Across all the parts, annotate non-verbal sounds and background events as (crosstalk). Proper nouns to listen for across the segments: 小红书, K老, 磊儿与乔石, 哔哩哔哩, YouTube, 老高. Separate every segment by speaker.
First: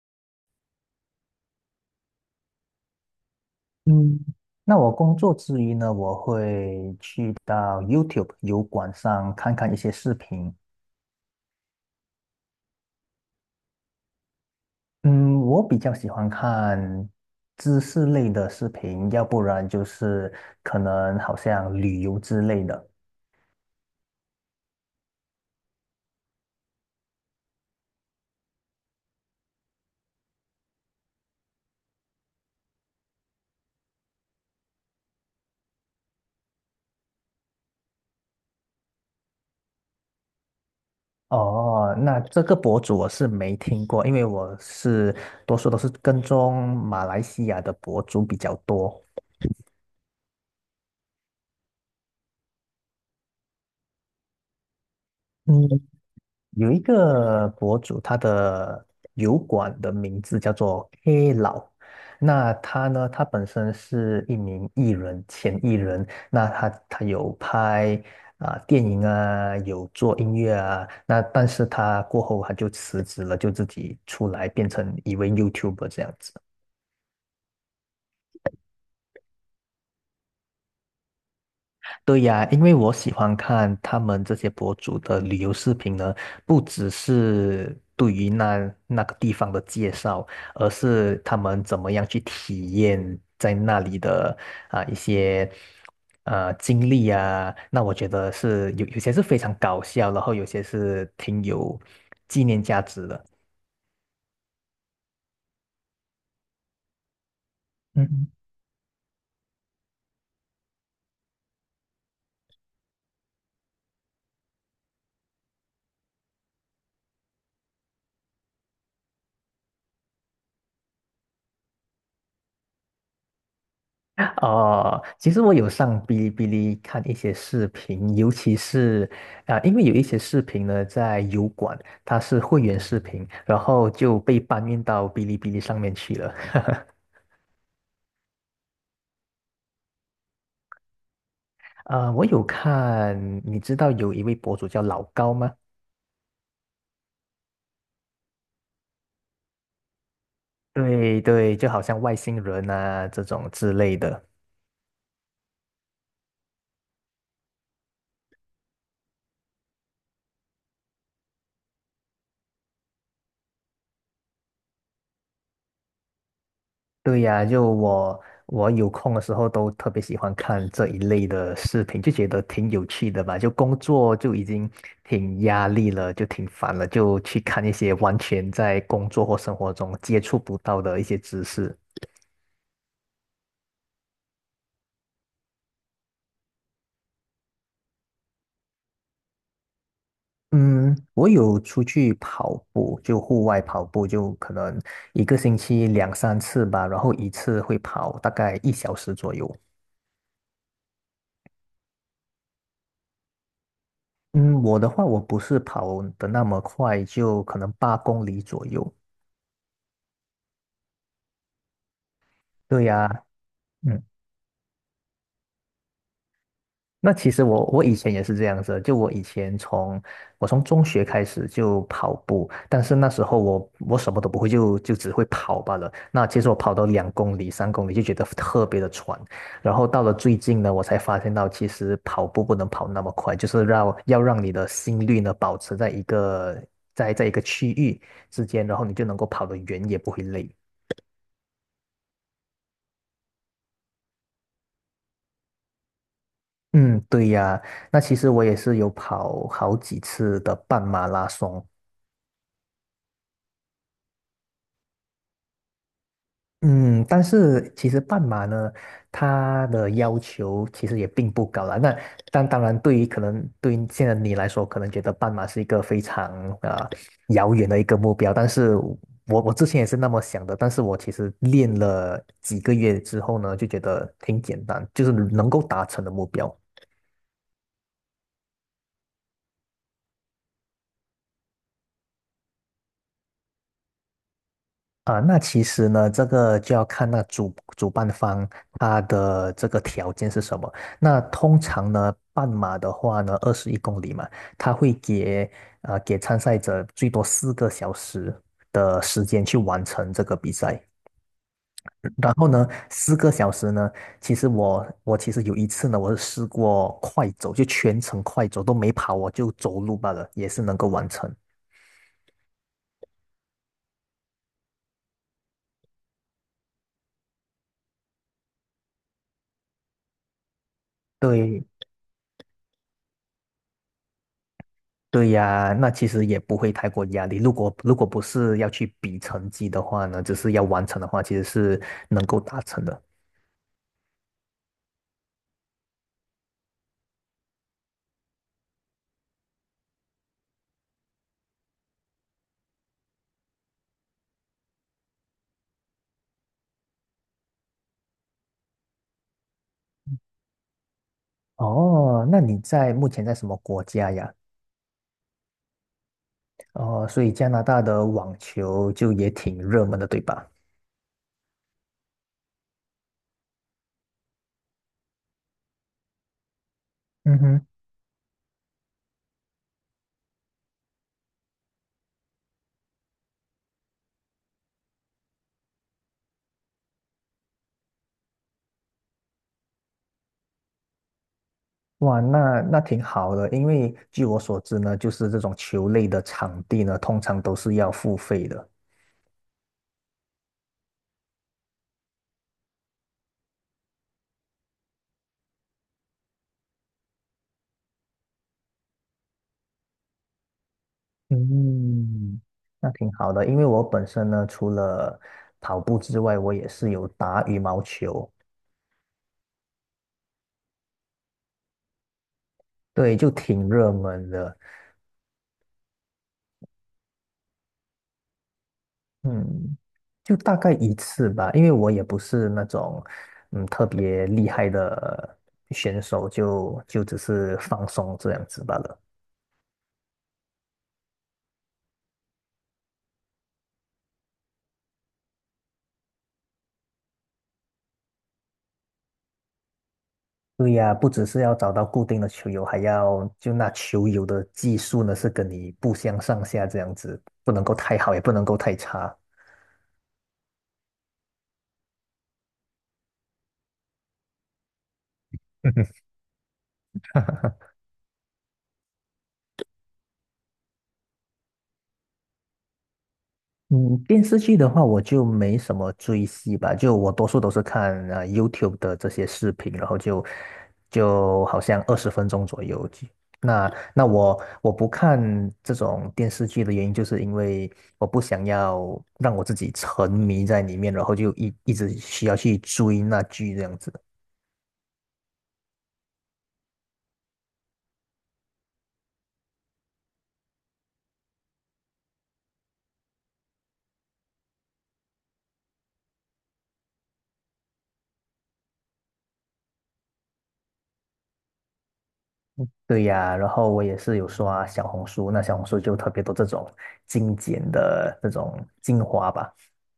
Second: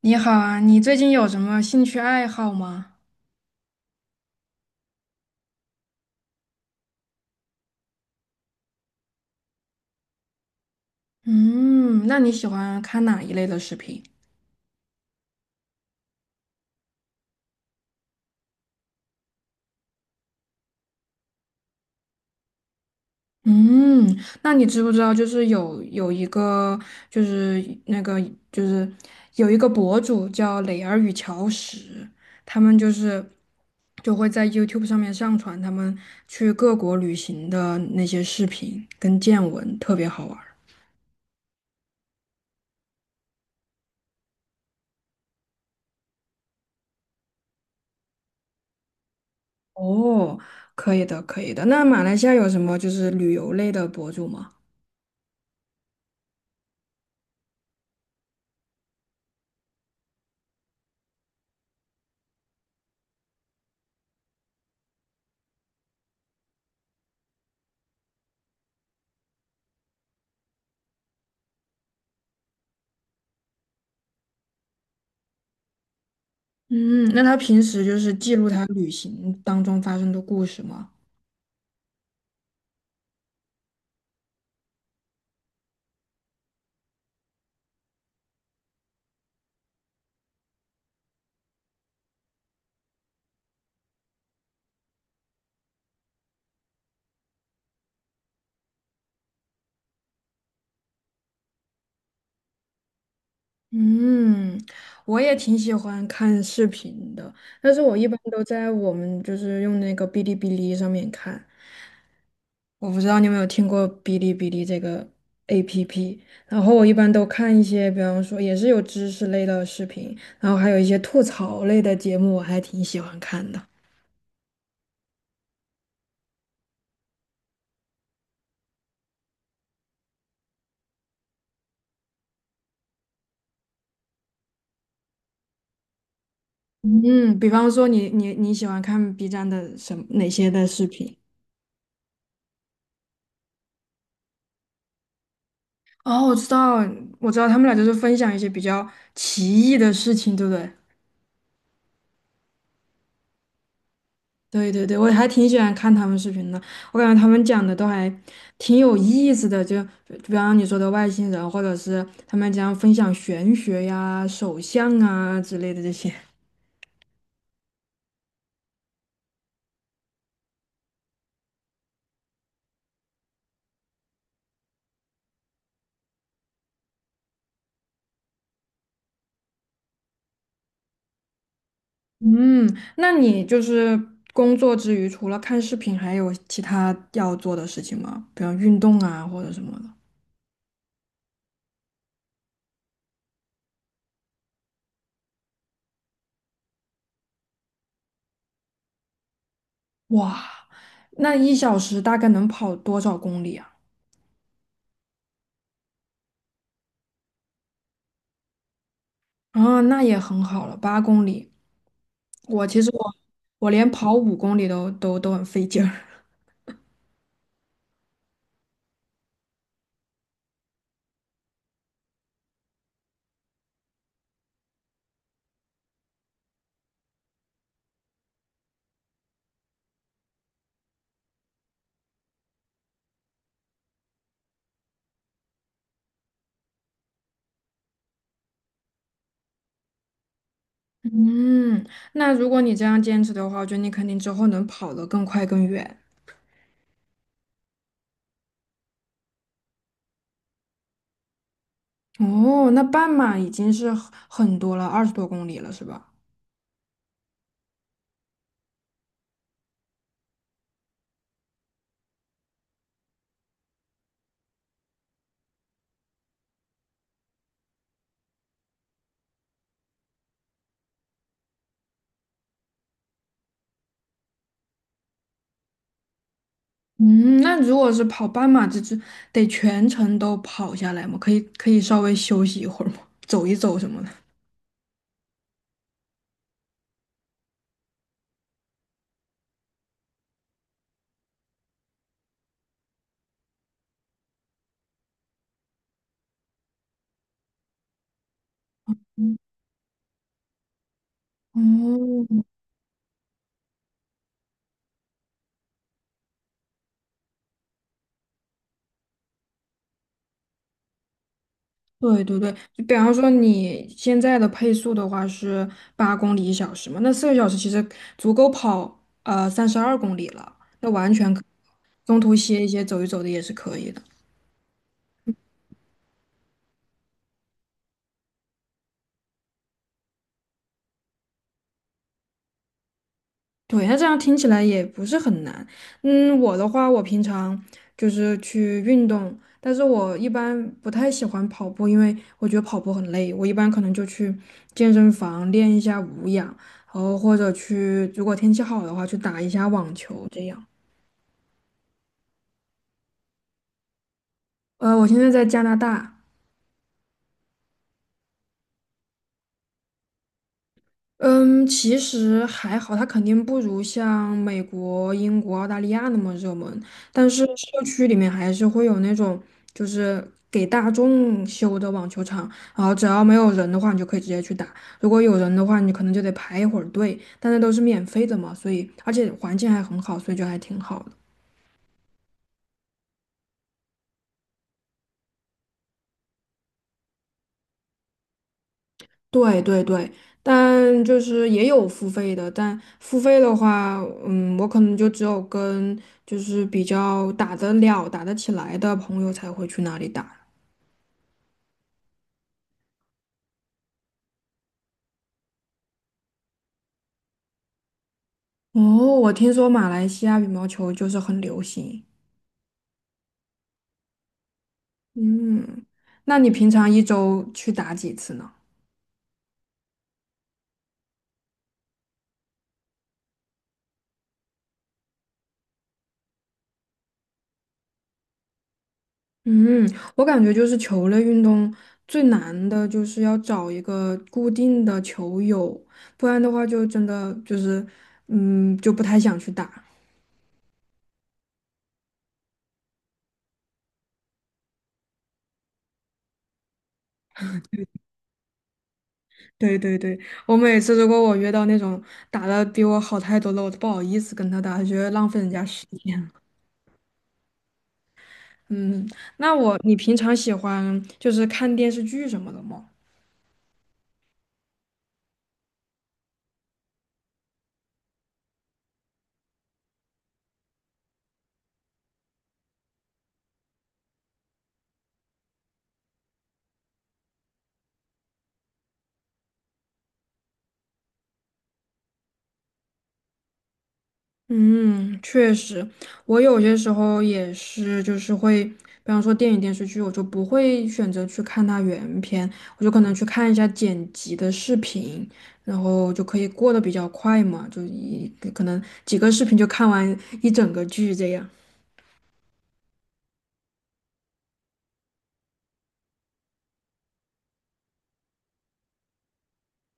Speaker 1: 你好啊，你最近有什么兴趣爱好吗？
Speaker 2: 嗯，那我工作之余呢，我会去到 YouTube 油管上看看一些视频。
Speaker 1: 嗯，那你喜欢看哪一类的视频？
Speaker 2: 嗯，我比较喜欢看知识类的视频，要不然就是可能好像旅游之类的。
Speaker 1: 嗯，那你知不知道，就是有一个，就是那个，就是有一个博主叫磊儿与乔石，他们就是就会在 YouTube 上面上传他们去各国旅行的那些视频跟见闻，特别好玩儿。
Speaker 2: 哦，那这个博主我是没听过，因为多数都是跟踪马来西亚的博主比较多。
Speaker 1: 哦，可以的，可以的。那马来西亚有什么就是旅游类的博主吗？
Speaker 2: 嗯，有一个博主，他的油管的名字叫做 K 老。那他呢？他本身是一名艺人，前艺人。那他有拍啊、电影啊，有做音乐啊。那但是他过后他就辞职了，就自己出来变成一位 YouTuber 这样子。
Speaker 1: 嗯，那他平时就是记录他旅行当中发生的故事吗？
Speaker 2: 对呀，因为我喜欢看他们这些博主的旅游视频呢，不只是对于那个地方的介绍，而是他们怎么样去体验在那里的啊、一些经历啊。那我觉得是有些是非常搞笑，然后有些是挺有纪念价值的。
Speaker 1: 嗯，我也挺喜欢看视频的，但是我一般
Speaker 2: 嗯。
Speaker 1: 都在我们就是用那个哔哩哔哩上面看。我不知道你有没有听过哔哩哔哩这个 APP，然后我一般都看一些，比方说也是有知识类的视频，然后还有一些吐槽类的节目，我还挺喜欢看的。
Speaker 2: 哦，其实我有上哔哩哔哩看一些视频，尤其是啊、因为有一些视频呢在油管，它是会员视频，然后就被搬运到哔哩哔哩上面去了。(laughs)
Speaker 1: 嗯，比方说你喜欢看 B 站的什么哪些的视频？
Speaker 2: 啊，我有看，你知道有一位博主叫老高吗？
Speaker 1: 哦，我知道，我知道，他们俩就是分享一些比较奇异的事情，对不对？
Speaker 2: 对对，就好像外星人啊这种之类的。
Speaker 1: 对对对，我还挺喜欢看他们视频的，我感觉他们讲的都还挺有意思的，就比方你说的外星人，或者是他们讲分享玄学呀、手相啊之类的这些。
Speaker 2: 对呀，就我有空的时候都特别喜欢看这一类的视频，就觉得挺有趣的吧。就工作就已经挺压力了，就挺烦了，就去看一些完全在工作或生活中接触不到的一些知识。
Speaker 1: 嗯，那你就是工作之余，除了看视频，还有其他要做的事情吗？比方运动啊，或者什么的。
Speaker 2: 嗯，我有出去跑步，就户外跑步，就可能一个星期两三次吧，然后一次会跑大概一小时左右。
Speaker 1: 哇，那一小时大概能跑多少公里啊？
Speaker 2: 嗯，我的话我不是跑的那么快，就可能8公里左右。
Speaker 1: 哦，那也很好了，八公里。我其
Speaker 2: 对
Speaker 1: 实我
Speaker 2: 呀，
Speaker 1: 我连
Speaker 2: 嗯，
Speaker 1: 跑五公里都很费劲儿。(laughs)
Speaker 2: 那其实我以前也是这样子的就我从中学开始就跑步，但是那时候我什么都不会，就只会跑罢了。那其实我跑到2公里、3公里就觉得特别的喘，然后到了最近呢，我才发现到其实跑步不能跑那么快，就是要让你的心率呢保持在一个区域之间，然后你就能够跑得远，也不会累。
Speaker 1: 嗯，那如果你这样坚持的话，我觉得你肯定之后能跑得更快更远。
Speaker 2: 嗯，对呀，那其实我也是有跑好几次的半马拉松。
Speaker 1: 哦，那半马已经是很多了，二十多公里了，是吧？
Speaker 2: 嗯，但是其实半马呢，它的要求其实也并不高啦。那但当然，对于可能对于现在你来说，可能觉得半马是一个非常呃遥远的一个目标。但是我之前也是那么想的，但是我其实练了几个月之后呢，就觉得挺简单，就是能够达成的目标。
Speaker 1: 嗯，那如果是跑半马，这得全程都跑下来吗？可以可以稍微休息一会儿吗？走一走什么的。
Speaker 2: 啊，那其实呢，这个就要看那个主办方他的这个条件是什么。那通常呢，半马的话呢，21公里嘛，他会给啊、给参赛者最多四个小时的时间去完成这个比赛。
Speaker 1: 哦，
Speaker 2: 然后呢，四个小时呢，其实我其实有一次呢，我是试过快走，就全程快走都没跑，我就走路罢了，也是能够完成。
Speaker 1: 对对对，就比方说你现在的配速的话是八公里一小时嘛，那四个小时其实足够跑三十二公里了，那完全可以
Speaker 2: 对，
Speaker 1: 中途歇一歇、走一走的也是可以的。
Speaker 2: 对呀，那其实也不会太过压力。如果不是要去比成绩的话呢，只是要完成的话，其实是能够达成的。
Speaker 1: 对，那这样听起来也不是很难。嗯，我的话，我平常就是去运动，但是我一般不太喜欢跑步，因为我觉得跑步很累。我一般可能就去健身房练一下无氧，然后或者去，如果天气好的话，去打一下网球这样。
Speaker 2: 哦，那你在目前在什么国家呀？
Speaker 1: 我现在在加拿大。
Speaker 2: 哦，所以加拿大的网球就也挺热门的，对吧？
Speaker 1: 嗯，其实还好，它肯定不如像美国、英国、澳大利亚那么热门，但
Speaker 2: 嗯
Speaker 1: 是
Speaker 2: 哼，
Speaker 1: 社区里面还是会有那种就是给大众修的网球场，然后只要没有人的话，你就可以直接去打；如果有人的话，你可能就得排一会儿队，但那都是免费的嘛，所以而且环境还很好，所以就还挺好的。
Speaker 2: 哇，那那挺好的，因为据我所知呢，就是这种球类的场地呢，通常都是要付费的。
Speaker 1: 对对对，但就是也有付费的，但付费的话，嗯，我可能就只有跟就是比较打得了、打得起来的朋友才会去那里打。
Speaker 2: 嗯，那挺好的，因为我本身呢，除了跑步之外，我也是有打羽毛球。
Speaker 1: 哦，我听说马来西亚羽毛球就是很流行。
Speaker 2: 对，就挺热门的，
Speaker 1: 嗯，那你平常一周去打几次呢？
Speaker 2: 嗯，就大概一次吧，因为我也不是那种特别厉害的选手，就只是放松这样子罢了。
Speaker 1: 嗯，我感觉就是球类运动最难的就是要找一个固定的球友，不然的话就真的就是，嗯，就不太想去打。
Speaker 2: 对呀，不只是要找到固定的球友，还要就那球友的技术呢是跟你不相上下这样子，不能够太好，也不能够太差。
Speaker 1: 对对对，我每次如果我约到那种打的比我好太多了，我都不好意思跟他打，觉得浪费人家时
Speaker 2: (laughs)
Speaker 1: 间了嗯，那我，你平常喜欢就是看电视剧什么的吗？
Speaker 2: 嗯，电视剧的话，我就没什么追戏吧，就我多数都是看YouTube 的这些视频，然后就好像20分钟左右就。那我不看这种电视剧的原因，就是因为我不想要让我自己沉迷在里面，然后就一直需要去追那剧这样子。
Speaker 1: 嗯，确实，我有些时候也是，就是会，比方说电影电视剧，我就不会选择去看它原片，我就可能去看一下剪辑的视频，然后就可以过得比较快嘛，可能几个视频就看完一整个剧这样。
Speaker 2: 对呀，然后我也是有刷小红书，那小红书就特别多这种精简的这种精华吧。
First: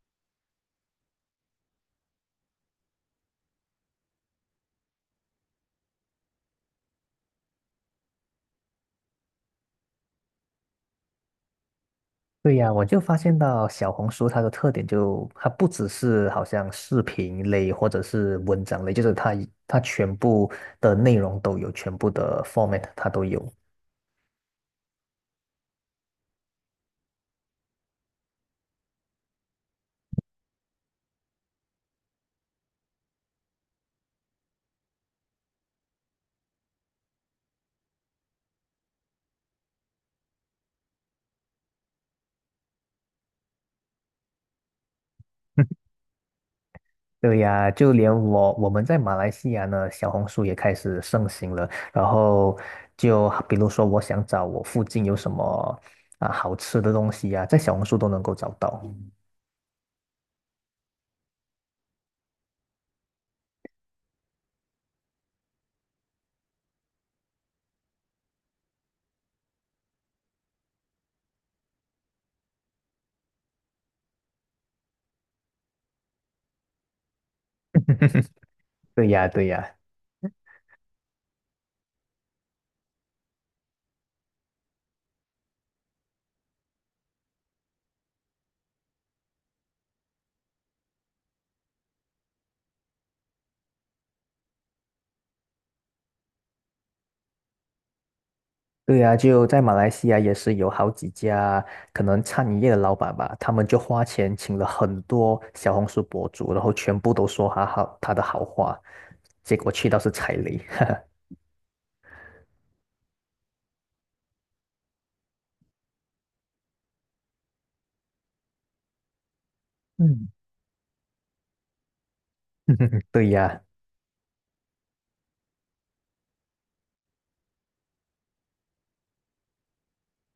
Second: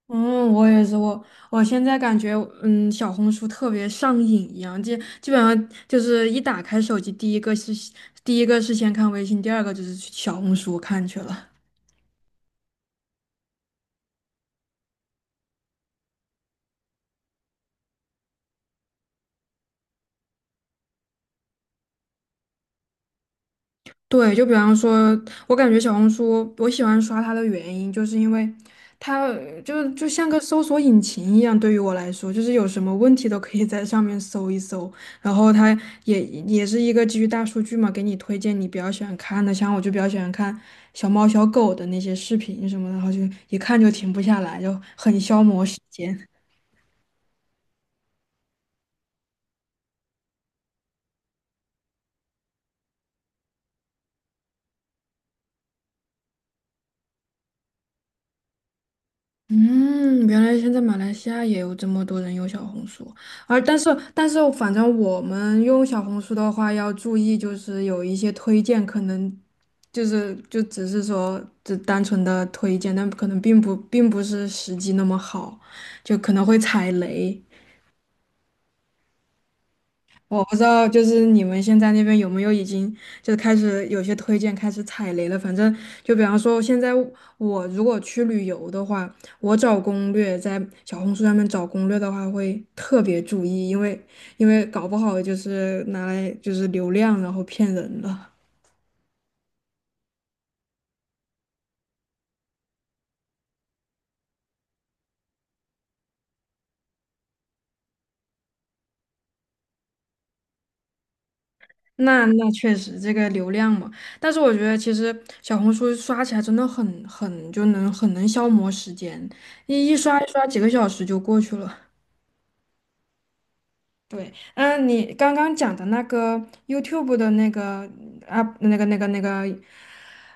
Speaker 1: 嗯，我也是，我我现在感觉，嗯，小红书特别上瘾一样，基本上就是一打开手机，第一个是先看微信，第二个就是去小红书看去了。
Speaker 2: 对呀，我就发现到小红书它的特点就，它不只是好像视频类或者是文章类，就是它全部的内容都有，全部的 format 它都有。
Speaker 1: 对，就比方说，我感觉小红书我喜欢刷它的原因，就是因为它就像个搜索引擎一样，对于我来说，就是有什么问题都可以在上面搜一搜，然后它也是一个基于大数据嘛，给你推荐你比较喜欢看的，像我就比较喜欢看小猫小狗的那些视频什么的，然后就一看就停不下来，就很消磨时
Speaker 2: (laughs)
Speaker 1: 间。
Speaker 2: 对呀，就连我们在马来西亚呢，小红书也开始盛行了。然后就比如说，我想找我附近有什么啊好吃的东西呀，在小红书都能够找到。
Speaker 1: 嗯，原来现在马来西亚也有这么多人用小红书，而但是但是，反正我们用小红书的话要注意，就是有一些推荐可能就是就只是说只单纯的推荐，但可能并不是实际那么好，就可能会踩雷。
Speaker 2: (laughs) 对呀，对呀。
Speaker 1: 我不知道，就是你们现在那边有没有已经就开始有些推荐开始踩雷了？反正就比方说，现在我如果去旅游的话，我找攻略在小红书上面找攻略的话，会特别注意，因为搞不好就是拿来就是流量，然后骗人的。
Speaker 2: 对呀，就在马来西亚也是有好几家可能餐饮业的老板吧，他们就花钱请了很多小红书博主，然后全部都说他好他的好话，结果去到是踩雷。(laughs)
Speaker 1: 那那确实这个流量嘛，但是我觉得其实小红书刷起来真的很就能很能消磨时间，一一刷一
Speaker 2: 嗯，
Speaker 1: 刷几个小时就过去了。
Speaker 2: (laughs) 对呀，
Speaker 1: 对，嗯，你刚刚讲的那个 YouTube 的那个啊，那个，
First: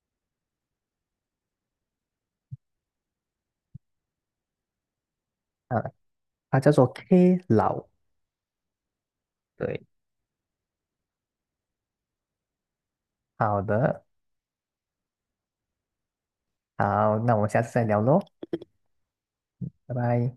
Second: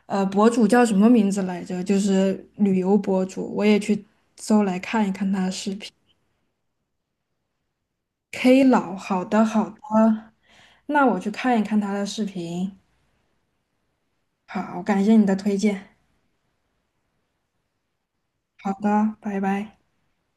Speaker 1: 博主叫什么名字来着？就是旅游博主，我也去搜来看一看他的视
Speaker 2: 啊，
Speaker 1: 频。
Speaker 2: 他叫做 K 老，
Speaker 1: K 老，好的好的，
Speaker 2: 对，
Speaker 1: 那我去看一看他的视频。
Speaker 2: 好的，
Speaker 1: 好，感谢你的推荐。
Speaker 2: 好，那我们下次再聊喽，
Speaker 1: 好的，拜拜。
Speaker 2: 拜拜。